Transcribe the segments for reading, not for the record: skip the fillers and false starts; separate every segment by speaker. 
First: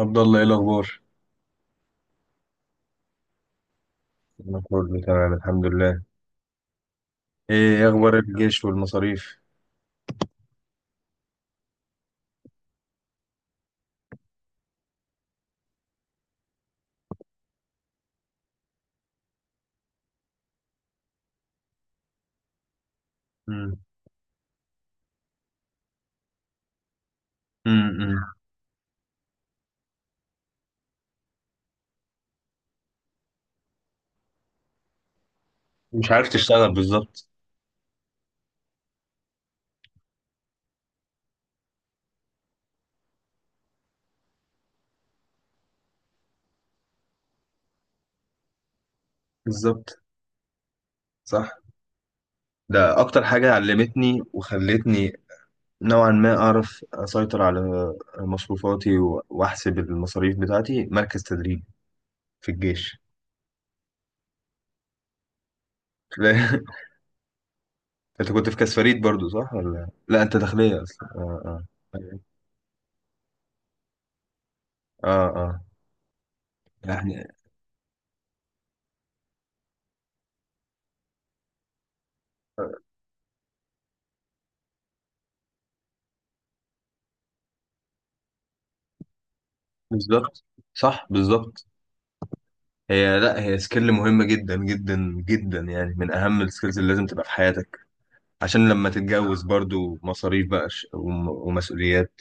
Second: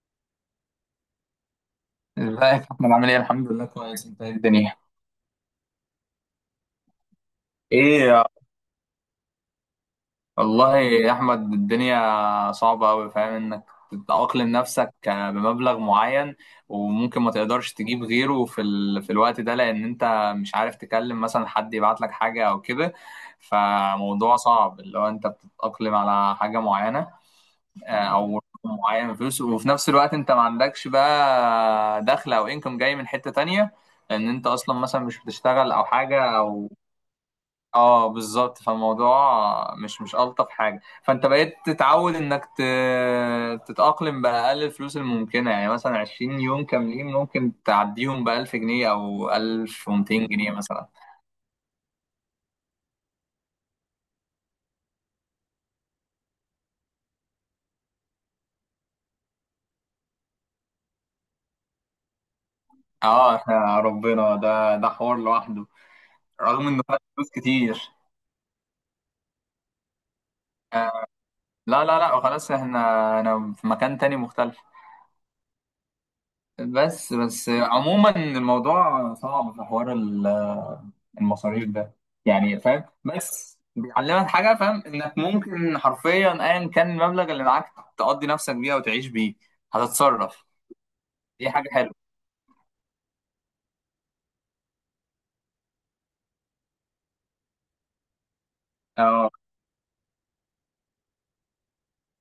Speaker 1: عبد الله، ايه الاخبار؟
Speaker 2: ازيك يا احمد؟ عامل ايه؟ الحمد لله كويس. انت ايه
Speaker 1: أنا
Speaker 2: الدنيا؟
Speaker 1: كله تمام، الحمد لله. إيه
Speaker 2: ايه
Speaker 1: أخبار
Speaker 2: يا
Speaker 1: الجيش والمصاريف؟
Speaker 2: والله يا احمد الدنيا صعبه قوي. فاهم انك تتأقلم نفسك بمبلغ معين، وممكن ما تقدرش تجيب غيره في الوقت ده، لان انت مش عارف تكلم مثلا حد يبعت لك حاجه او كده.
Speaker 1: امم.
Speaker 2: فموضوع صعب اللي هو انت بتتأقلم على حاجه معينه،
Speaker 1: امم.
Speaker 2: او رقم معين من فلوس، وفي نفس الوقت انت ما عندكش بقى دخل او انكم جاي من حته تانية، لان انت اصلا مثلا مش بتشتغل او
Speaker 1: مش
Speaker 2: حاجه
Speaker 1: عارف
Speaker 2: او
Speaker 1: تشتغل بالظبط.
Speaker 2: اه بالظبط. فالموضوع مش الطف حاجه. فانت بقيت تتعود تتاقلم باقل الفلوس الممكنه، يعني مثلا 20 يوم كاملين ممكن تعديهم ب 1000 جنيه او
Speaker 1: بالظبط،
Speaker 2: 1200 جنيه مثلا.
Speaker 1: صح. ده أكتر حاجة علمتني وخلتني نوعا ما أعرف أسيطر على مصروفاتي و- وأحسب المصاريف بتاعتي مركز تدريب في الجيش.
Speaker 2: اه احنا ربنا ده حوار لوحده،
Speaker 1: لا،
Speaker 2: رغم انه خد فلوس كتير.
Speaker 1: أنت كنت في كاس فريد برضو صح ولا لا؟ أنت داخلية أصلا؟ آه.
Speaker 2: لا
Speaker 1: آه.
Speaker 2: لا لا، وخلاص احنا، انا في مكان تاني مختلف.
Speaker 1: آه. آه.
Speaker 2: بس
Speaker 1: يعني
Speaker 2: بس عموما الموضوع صعب في حوار المصاريف ده. يعني فاهم، بس بيعلمك حاجه، فاهم انك ممكن حرفيا ايا كان المبلغ اللي معاك تقضي نفسك بيه وتعيش بيه،
Speaker 1: بالظبط،
Speaker 2: هتتصرف.
Speaker 1: صح،
Speaker 2: دي
Speaker 1: بالظبط.
Speaker 2: حاجه حلوه.
Speaker 1: هي لا، هي سكيل مهمة جدا جدا جدا، يعني من أهم السكيلز اللي لازم تبقى في حياتك عشان لما
Speaker 2: اه
Speaker 1: تتجوز برضو مصاريف بقى، ش- وم- ومسؤوليات.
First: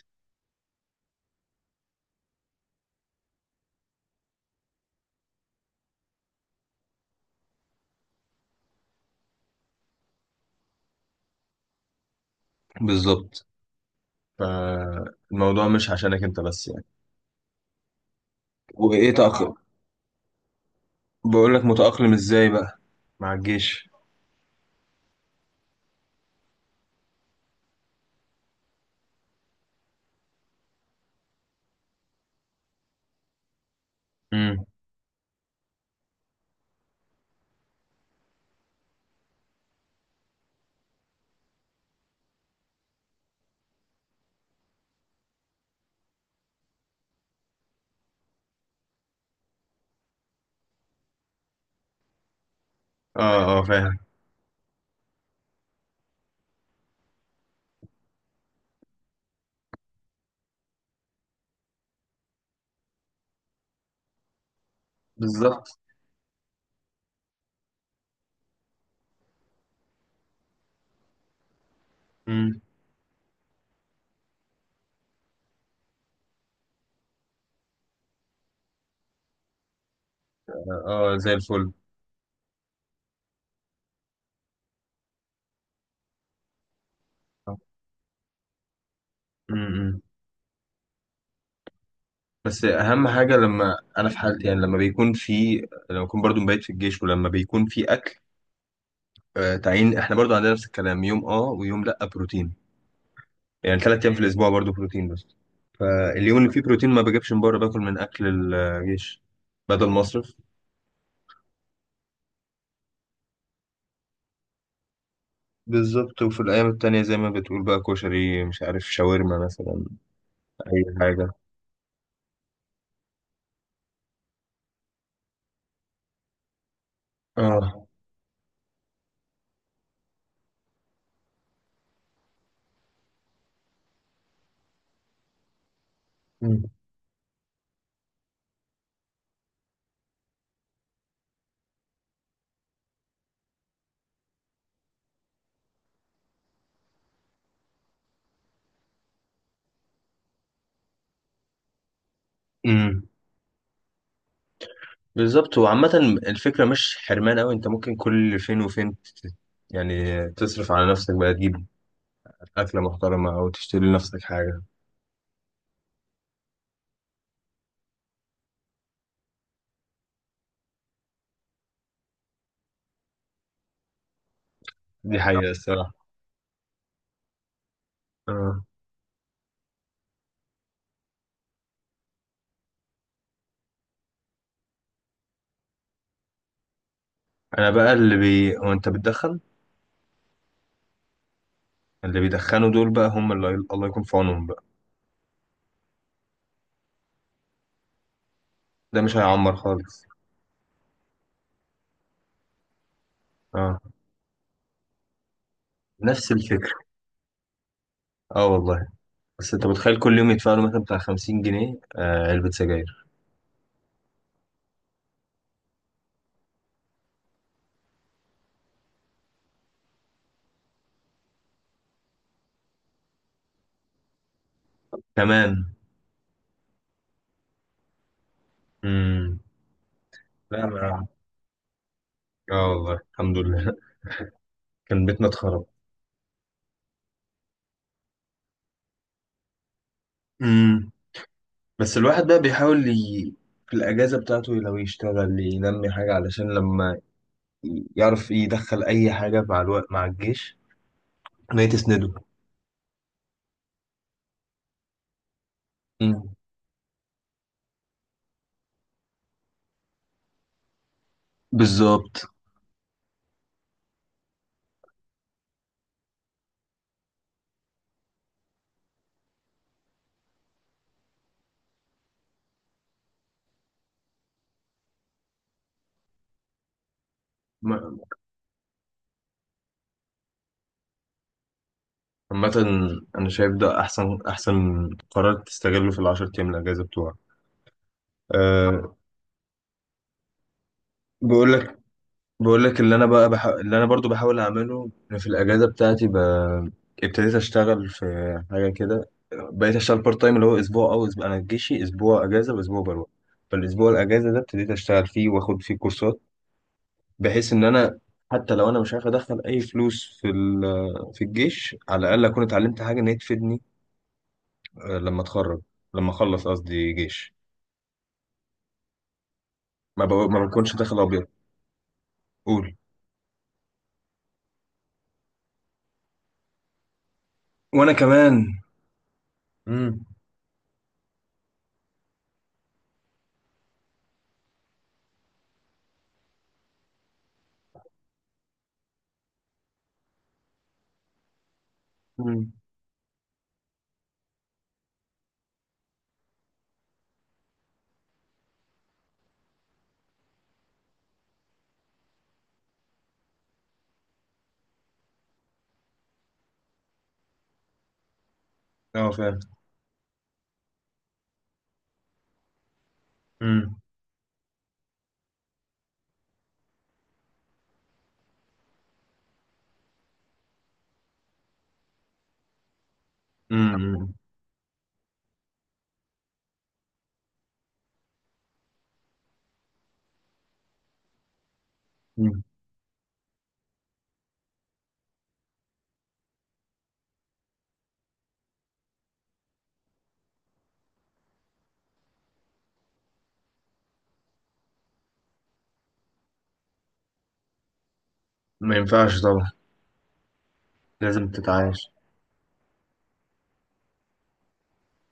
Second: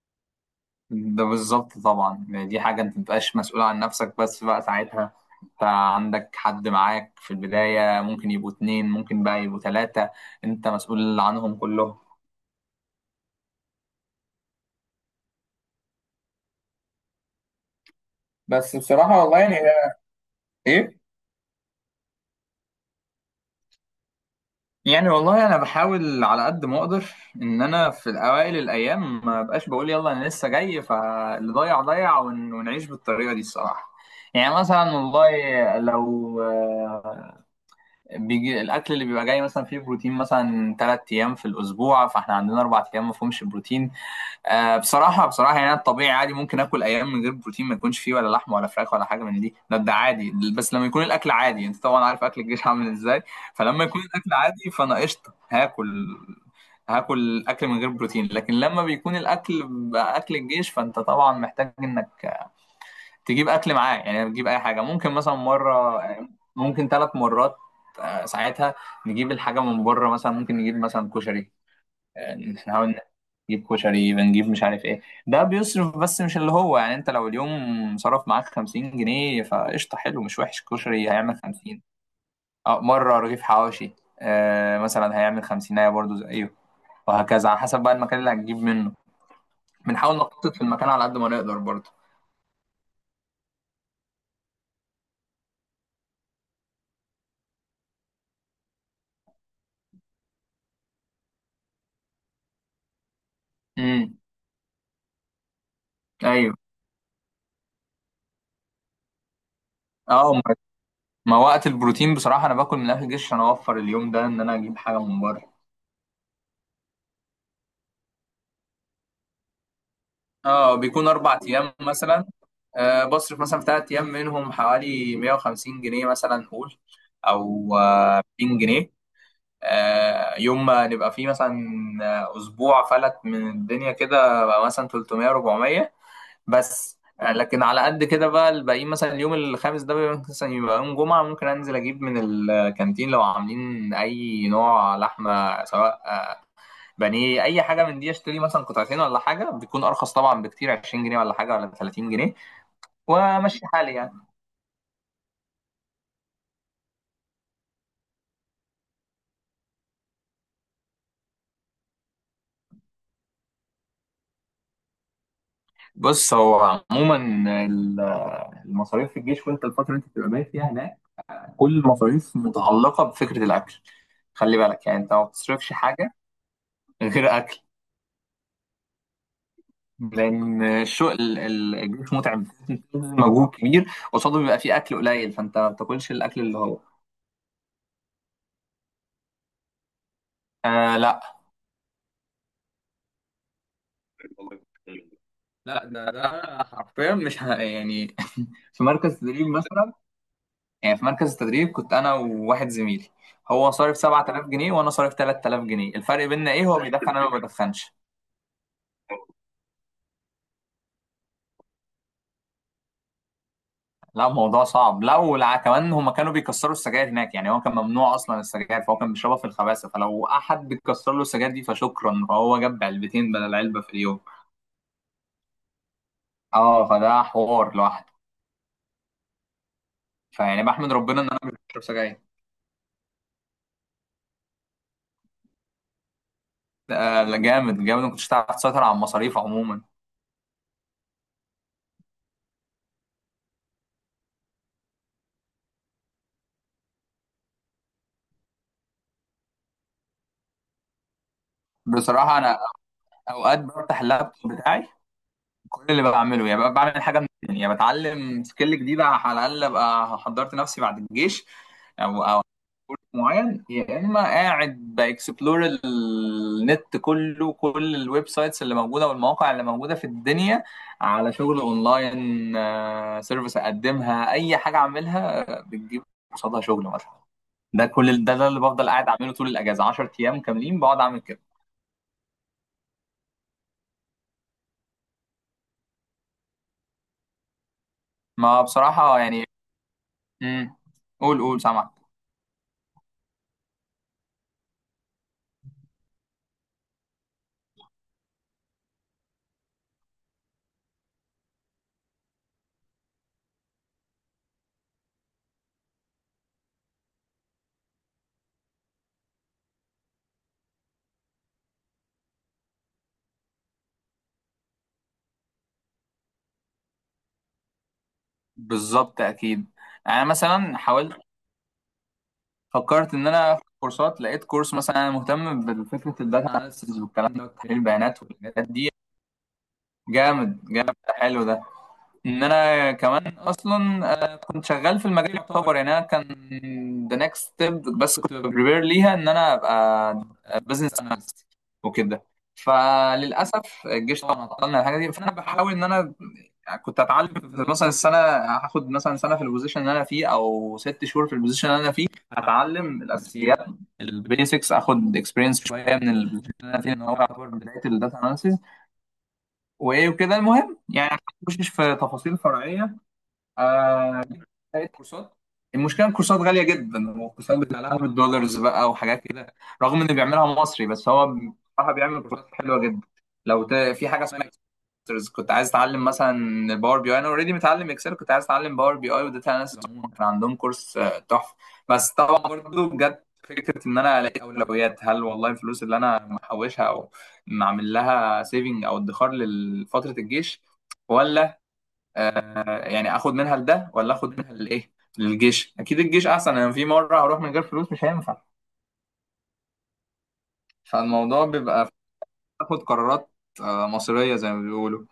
Speaker 2: ده بالظبط طبعا، يعني دي حاجه انت متبقاش مسؤول عن نفسك بس بقى ساعتها. انت عندك حد معاك في البدايه، ممكن يبقوا اتنين، ممكن بقى يبقوا تلاته، انت مسؤول عنهم كلهم.
Speaker 1: بالظبط، فالموضوع مش عشانك أنت بس يعني.
Speaker 2: بس
Speaker 1: وإيه
Speaker 2: بصراحه والله
Speaker 1: تأقلم؟
Speaker 2: ايه
Speaker 1: بقول لك، متأقلم إزاي بقى مع الجيش؟
Speaker 2: يعني. والله انا بحاول على قد ما اقدر ان انا في الاوائل الايام ما بقاش بقول يلا انا لسه جاي، فاللي ضيع ضيع، ونعيش بالطريقه دي الصراحه. يعني
Speaker 1: امم.
Speaker 2: مثلا والله لو بيجي الاكل اللي بيبقى جاي مثلا فيه بروتين مثلا ثلاث ايام في الاسبوع، فاحنا عندنا اربع ايام ما فيهمش بروتين. آه، بصراحة بصراحة يعني أنا الطبيعي عادي ممكن آكل أيام من غير بروتين، ما يكونش فيه ولا لحمة ولا فراخ ولا حاجة من دي، ده عادي. بس لما يكون الأكل عادي، أنت طبعا عارف أكل الجيش عامل إزاي.
Speaker 1: اه، اه،
Speaker 2: فلما
Speaker 1: فاهم.
Speaker 2: يكون الأكل عادي فأنا قشطة هاكل، هاكل أكل من غير بروتين. لكن لما بيكون الأكل بقى أكل الجيش فأنت طبعا محتاج إنك تجيب أكل معاه، يعني تجيب أي حاجة، ممكن مثلا
Speaker 1: بالظبط.
Speaker 2: مرة، ممكن ثلاث مرات. ساعتها نجيب الحاجة من بره، مثلا ممكن نجيب مثلا كشري.
Speaker 1: امم.
Speaker 2: نحاول نجيب كشري، بنجيب مش عارف ايه، ده بيصرف بس مش اللي هو يعني. انت لو اليوم صرف معاك 50 جنيه فقشطة، حلو مش وحش، كشري
Speaker 1: اه، زي
Speaker 2: هيعمل
Speaker 1: الفل.
Speaker 2: 50. اه مرة رغيف حواشي، آه مثلا هيعمل 50 برضه زيه، وهكذا على حسب بقى المكان اللي هتجيب منه.
Speaker 1: امم.
Speaker 2: بنحاول نخطط في المكان على قد ما نقدر برضه.
Speaker 1: بس اهم حاجه، لما انا في حالتي، يعني لما بيكون في، لما بكون برضو مبيت في الجيش ولما بيكون في اكل، آه، تعيين، احنا برضو عندنا نفس الكلام، يوم اه ويوم لا بروتين، يعني ثلاث ايام
Speaker 2: امم.
Speaker 1: في الاسبوع برضو بروتين بس. فاليوم اللي
Speaker 2: ايوه.
Speaker 1: فيه بروتين ما بجيبش من بره، باكل من اكل الجيش بدل مصرف.
Speaker 2: اه، ما وقت البروتين بصراحة انا باكل من الاكل الجيش عشان اوفر اليوم ده ان انا اجيب حاجة من بره.
Speaker 1: بالظبط، وفي الايام التانية زي ما بتقول بقى كشري، مش عارف، شاورما مثلا،
Speaker 2: اه
Speaker 1: اي
Speaker 2: بيكون
Speaker 1: حاجة.
Speaker 2: اربع ايام مثلا. آه بصرف مثلا في ثلاث ايام منهم حوالي 150 جنيه مثلا نقول، او
Speaker 1: اه.
Speaker 2: آه 200 جنيه. آه يوم ما نبقى فيه مثلا اسبوع فلت من الدنيا كده بقى مثلا 300 400.
Speaker 1: مم.
Speaker 2: بس آه لكن على قد كده بقى الباقيين، مثلا اليوم الخامس ده بيبقى مثلا يبقى يوم جمعة، ممكن انزل اجيب من الكانتين لو عاملين اي نوع لحمة، سواء بانيه اي حاجه من دي، اشتري مثلا قطعتين ولا حاجه، بيكون ارخص طبعا بكتير، 20 جنيه ولا حاجه ولا 30 جنيه،
Speaker 1: مم.
Speaker 2: وامشي حالي يعني.
Speaker 1: بالظبط. وعامة الفكرة مش حرمان أوي، أنت ممكن كل فين وفين يعني تصرف على نفسك بقى، تجيب أكلة محترمة أو تشتري لنفسك حاجة.
Speaker 2: بص هو عموما ال- المصاريف في الجيش، وانت الفتره اللي انت بتبقى بايت فيها هناك، كل المصاريف متعلقه بفكره الاكل. خلي بالك، يعني انت
Speaker 1: دي
Speaker 2: ما
Speaker 1: حقيقة
Speaker 2: بتصرفش
Speaker 1: الصراحة.
Speaker 2: حاجه غير اكل، لان الشغل الجيش متعب مجهود كبير، قصاده بيبقى فيه اكل قليل، فانت ما بتاكلش الاكل اللي هو
Speaker 1: انا بقى اللي بي هو، انت بتدخن؟
Speaker 2: آه لا.
Speaker 1: اللي بيدخنوا دول بقى هم اللي الله يكون في عونهم بقى.
Speaker 2: لا، ده حرفيا مش ه- يعني في
Speaker 1: ده
Speaker 2: مركز
Speaker 1: مش
Speaker 2: تدريب
Speaker 1: هيعمر
Speaker 2: مثلا.
Speaker 1: خالص.
Speaker 2: يعني في مركز التدريب كنت انا وواحد زميلي، هو
Speaker 1: اه،
Speaker 2: صارف 7000 جنيه وانا صارف 3000 جنيه. الفرق
Speaker 1: نفس
Speaker 2: بيننا ايه؟
Speaker 1: الفكرة.
Speaker 2: هو بيدخن انا ما بدخنش.
Speaker 1: اه والله. بس انت متخيل كل يوم يدفعوا له مثلا بتاع 50 جنيه؟ آه، علبة سجاير
Speaker 2: لا الموضوع صعب، لا. ولا كمان هما كانوا بيكسروا السجاير هناك، يعني هو كان ممنوع اصلا السجاير، فهو كان بيشربها في الخباثه، فلو احد بيكسر له السجاير دي فشكرا، فهو جاب علبتين بدل علبه في اليوم.
Speaker 1: كمان.
Speaker 2: اه فده حوار لوحده.
Speaker 1: امم.
Speaker 2: فيعني
Speaker 1: لا.
Speaker 2: بحمد
Speaker 1: ما،
Speaker 2: ربنا ان انا مش بشرب سجاير.
Speaker 1: اه والله، الحمد لله كان بيتنا اتخرب.
Speaker 2: ده لا جامد جامد، ما كنتش هتعرف تسيطر على المصاريف عموما.
Speaker 1: امم. بس الواحد بقى بيحاول في الأجازة بتاعته لو يشتغل ينمي حاجة، علشان لما يعرف يدخل أي حاجة مع الوقت مع الجيش ما تسنده.
Speaker 2: بصراحه انا اوقات بفتح اللابتوب بتاعي، كل اللي
Speaker 1: امم.
Speaker 2: بعمله يعني ببقى بعمل حاجه من الاتنين. يعني بتعلم سكيل جديده، على الاقل ابقى حضرت نفسي بعد الجيش او
Speaker 1: بالظبط.
Speaker 2: او معين، يا اما قاعد باكسبلور النت كله، كل الويب سايتس اللي موجوده والمواقع اللي موجوده في الدنيا على شغل اونلاين. سيرفيس اقدمها، اي حاجه اعملها، بتجيب قصادها شغل مثلا. ده كل ده اللي بفضل قاعد اعمله طول الاجازه، 10 ايام كاملين بقعد اعمل كده.
Speaker 1: عامة أنا شايف ده أحسن، أحسن قرار تستغله في العشر أيام الأجازة بتوعك.
Speaker 2: ما
Speaker 1: أه.
Speaker 2: بصراحه يعني امم. قول
Speaker 1: بقول
Speaker 2: قول
Speaker 1: لك،
Speaker 2: سامع.
Speaker 1: بقول لك، اللي أنا بقى اللي أنا برضو بحاول أعمله، أنا في الأجازة بتاعتي ابتديت أشتغل في حاجة كده، بقيت أشتغل بارت تايم، اللي هو أسبوع أو أسبوع، أنا جيشي أسبوع أجازة وأسبوع بروح. فالأسبوع الأجازة ده ابتديت أشتغل فيه وآخد فيه كورسات، بحيث إن أنا، حتى لو أنا مش عارف أدخل أي فلوس في في الجيش، على الأقل أكون اتعلمت حاجة إن هي تفيدني، آه، لما أتخرج، لما أخلص قصدي جيش.
Speaker 2: بالظبط اكيد. يعني انا
Speaker 1: ما بكونش
Speaker 2: مثلا
Speaker 1: داخل
Speaker 2: حاولت،
Speaker 1: ابيض. قول.
Speaker 2: فكرت ان انا اخد كورسات، لقيت كورس مثلا انا مهتم بفكره الداتا اناليسيز والكلام ده وتحليل
Speaker 1: وانا
Speaker 2: البيانات
Speaker 1: كمان.
Speaker 2: والحاجات دي.
Speaker 1: امم.
Speaker 2: جامد جامد، حلو ده. ان انا كمان اصلا كنت شغال في المجال يعتبر، يعني انا كان ذا نيكست ستيب، بس كنت بريبير ليها ان انا ابقى بزنس اناليست وكده.
Speaker 1: امم.
Speaker 2: فللاسف الجيش طبعا عطلنا الحاجه دي، فانا بحاول ان انا كنت اتعلم في مثلا السنه، هاخد مثلا سنه في البوزيشن اللي انا فيه او ست شهور في البوزيشن اللي انا فيه، هتعلم الاساسيات البيسكس، اخد اكسبيرينس شويه من البوزيشن اللي انا فيه، ان هو يعتبر بدايه الداتا اناليسيز
Speaker 1: اه، فاهم.
Speaker 2: وايه وكده، المهم يعني مش في تفاصيل فرعيه.
Speaker 1: امم.
Speaker 2: لقيت كورسات، المشكله الكورسات غاليه جدا، والكورسات بتاع 1000 دولارز بقى وحاجات كده، رغم انه بيعملها مصري بس هو بصراحه بيعمل كورسات حلوه جدا. في
Speaker 1: امم.
Speaker 2: حاجه اسمها Masters، كنت عايز اتعلم مثلا باور بي اي، انا اوريدي متعلم اكسل، كنت عايز اتعلم باور بي اي وداتا اناليسيس عموما، كان عندهم كورس تحفه. بس طبعا
Speaker 1: أمم.
Speaker 2: برضه بجد فكره ان انا الاقي اولويات، هل والله الفلوس اللي انا محوشها او معمل لها سيفنج او ادخار لفتره الجيش، ولا آه يعني اخد منها لده، ولا اخد منها للايه؟ للجيش اكيد، الجيش احسن، انا في مره هروح من غير فلوس مش هينفع.
Speaker 1: ما ينفعش طبعا. لازم
Speaker 2: فالموضوع بيبقى
Speaker 1: تتعايش.
Speaker 2: باخد قرارات آه مصيريه زي ما بيقولوا.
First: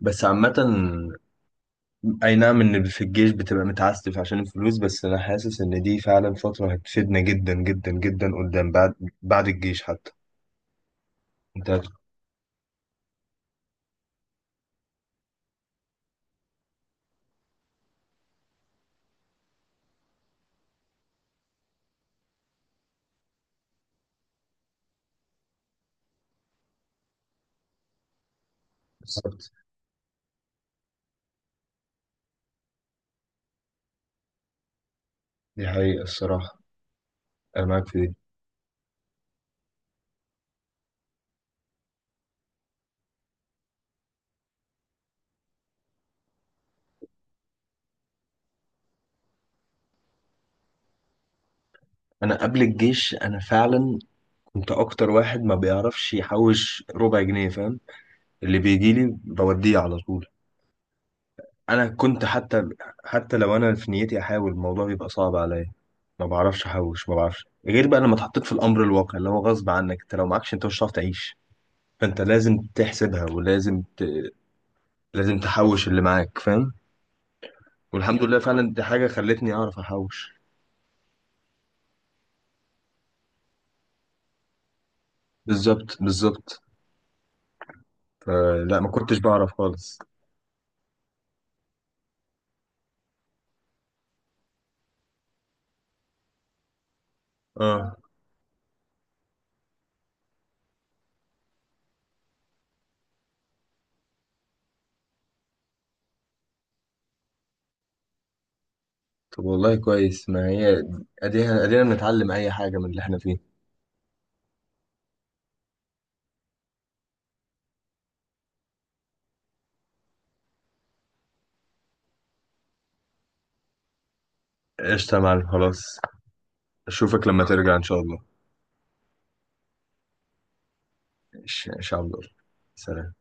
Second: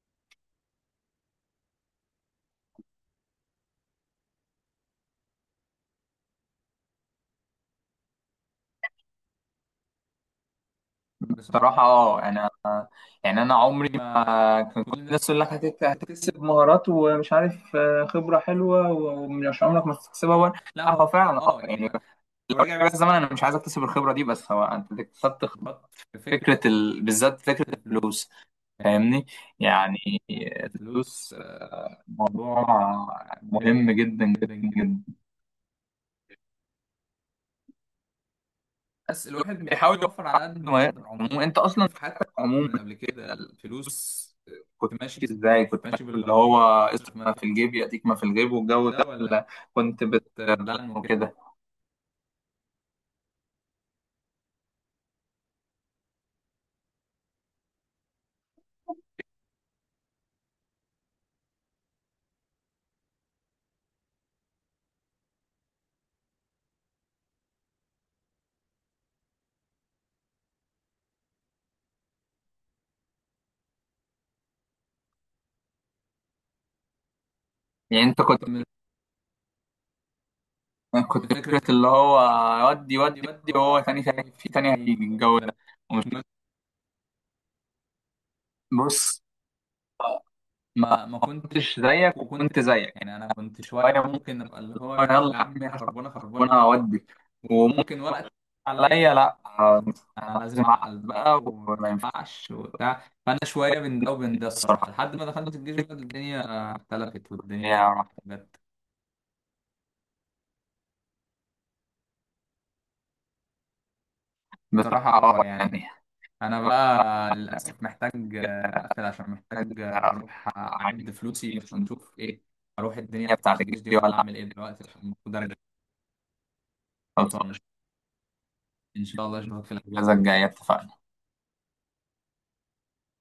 Speaker 1: بس عامة، أي نعم إن في الجيش بتبقى متعسف عشان الفلوس، بس أنا حاسس إن دي فعلا فترة هتفيدنا جدا جدا جدا قدام، بعد الجيش حتى. أنت
Speaker 2: بصراحه اه يعني، يعني انا عمري ما كان، كل الناس تقول لك هتكتسب مهارات، ومش عارف خبره حلوه ومش عمرك ما هتكتسبها، ولا لا هو فعلا اه يعني، لو رجع بيا الزمن انا مش عايز اكتسب الخبره دي، بس هو انت اكتسبت خبرات في فكره بالذات فكره الفلوس، فاهمني.
Speaker 1: بالظبط.
Speaker 2: يعني الفلوس موضوع مهم جدا جدا جدا.
Speaker 1: دي حقيقة الصراحة، أنا معاك في دي.
Speaker 2: بس الواحد بيحاول يوفر على قد ما يقدر. عموما انت اصلا في عموما قبل كده الفلوس كنت ماشي ازاي؟ كنت ماشي باللي هو اصرف ما في الجيب ياتيك ما في الجيب، والجو ده، ولا كنت بتدلع وكده.
Speaker 1: أنا قبل الجيش أنا فعلا كنت أكتر واحد ما بيعرفش يحوش ربع جنيه، فاهم؟ اللي بيجيلي بوديه على طول. انا كنت حتى، لو انا في نيتي احاول، الموضوع بيبقى صعب عليا، ما بعرفش احوش، ما بعرفش غير بقى لما اتحطيت في الامر الواقع، اللي هو غصب عنك، انت لو معكش انت مش هتعرف تعيش. فانت لازم تحسبها ولازم لازم تحوش اللي معاك، فاهم؟
Speaker 2: يعني
Speaker 1: والحمد
Speaker 2: انت
Speaker 1: لله
Speaker 2: كنت من
Speaker 1: فعلا دي حاجه خلتني اعرف احوش.
Speaker 2: كنت فكرة اللي هو ودي ودي ودي، وهو تاني تاني في تاني، هيجي الجو ده
Speaker 1: بالظبط،
Speaker 2: ومش-
Speaker 1: بالظبط. فلا، ما كنتش
Speaker 2: بص.
Speaker 1: بعرف خالص.
Speaker 2: زيك زيك اودي
Speaker 1: اه.
Speaker 2: عليا، لا، بقى وما راحت.
Speaker 1: طب والله كويس، ما هي ادينا، ادينا بنتعلم اي حاجه من اللي احنا فيه. قشطه يا معلم، خلاص. اشوفك لما ترجع ان شاء الله.
Speaker 2: الجايه اتفقنا.
Speaker 1: ان شاء الله. سلام.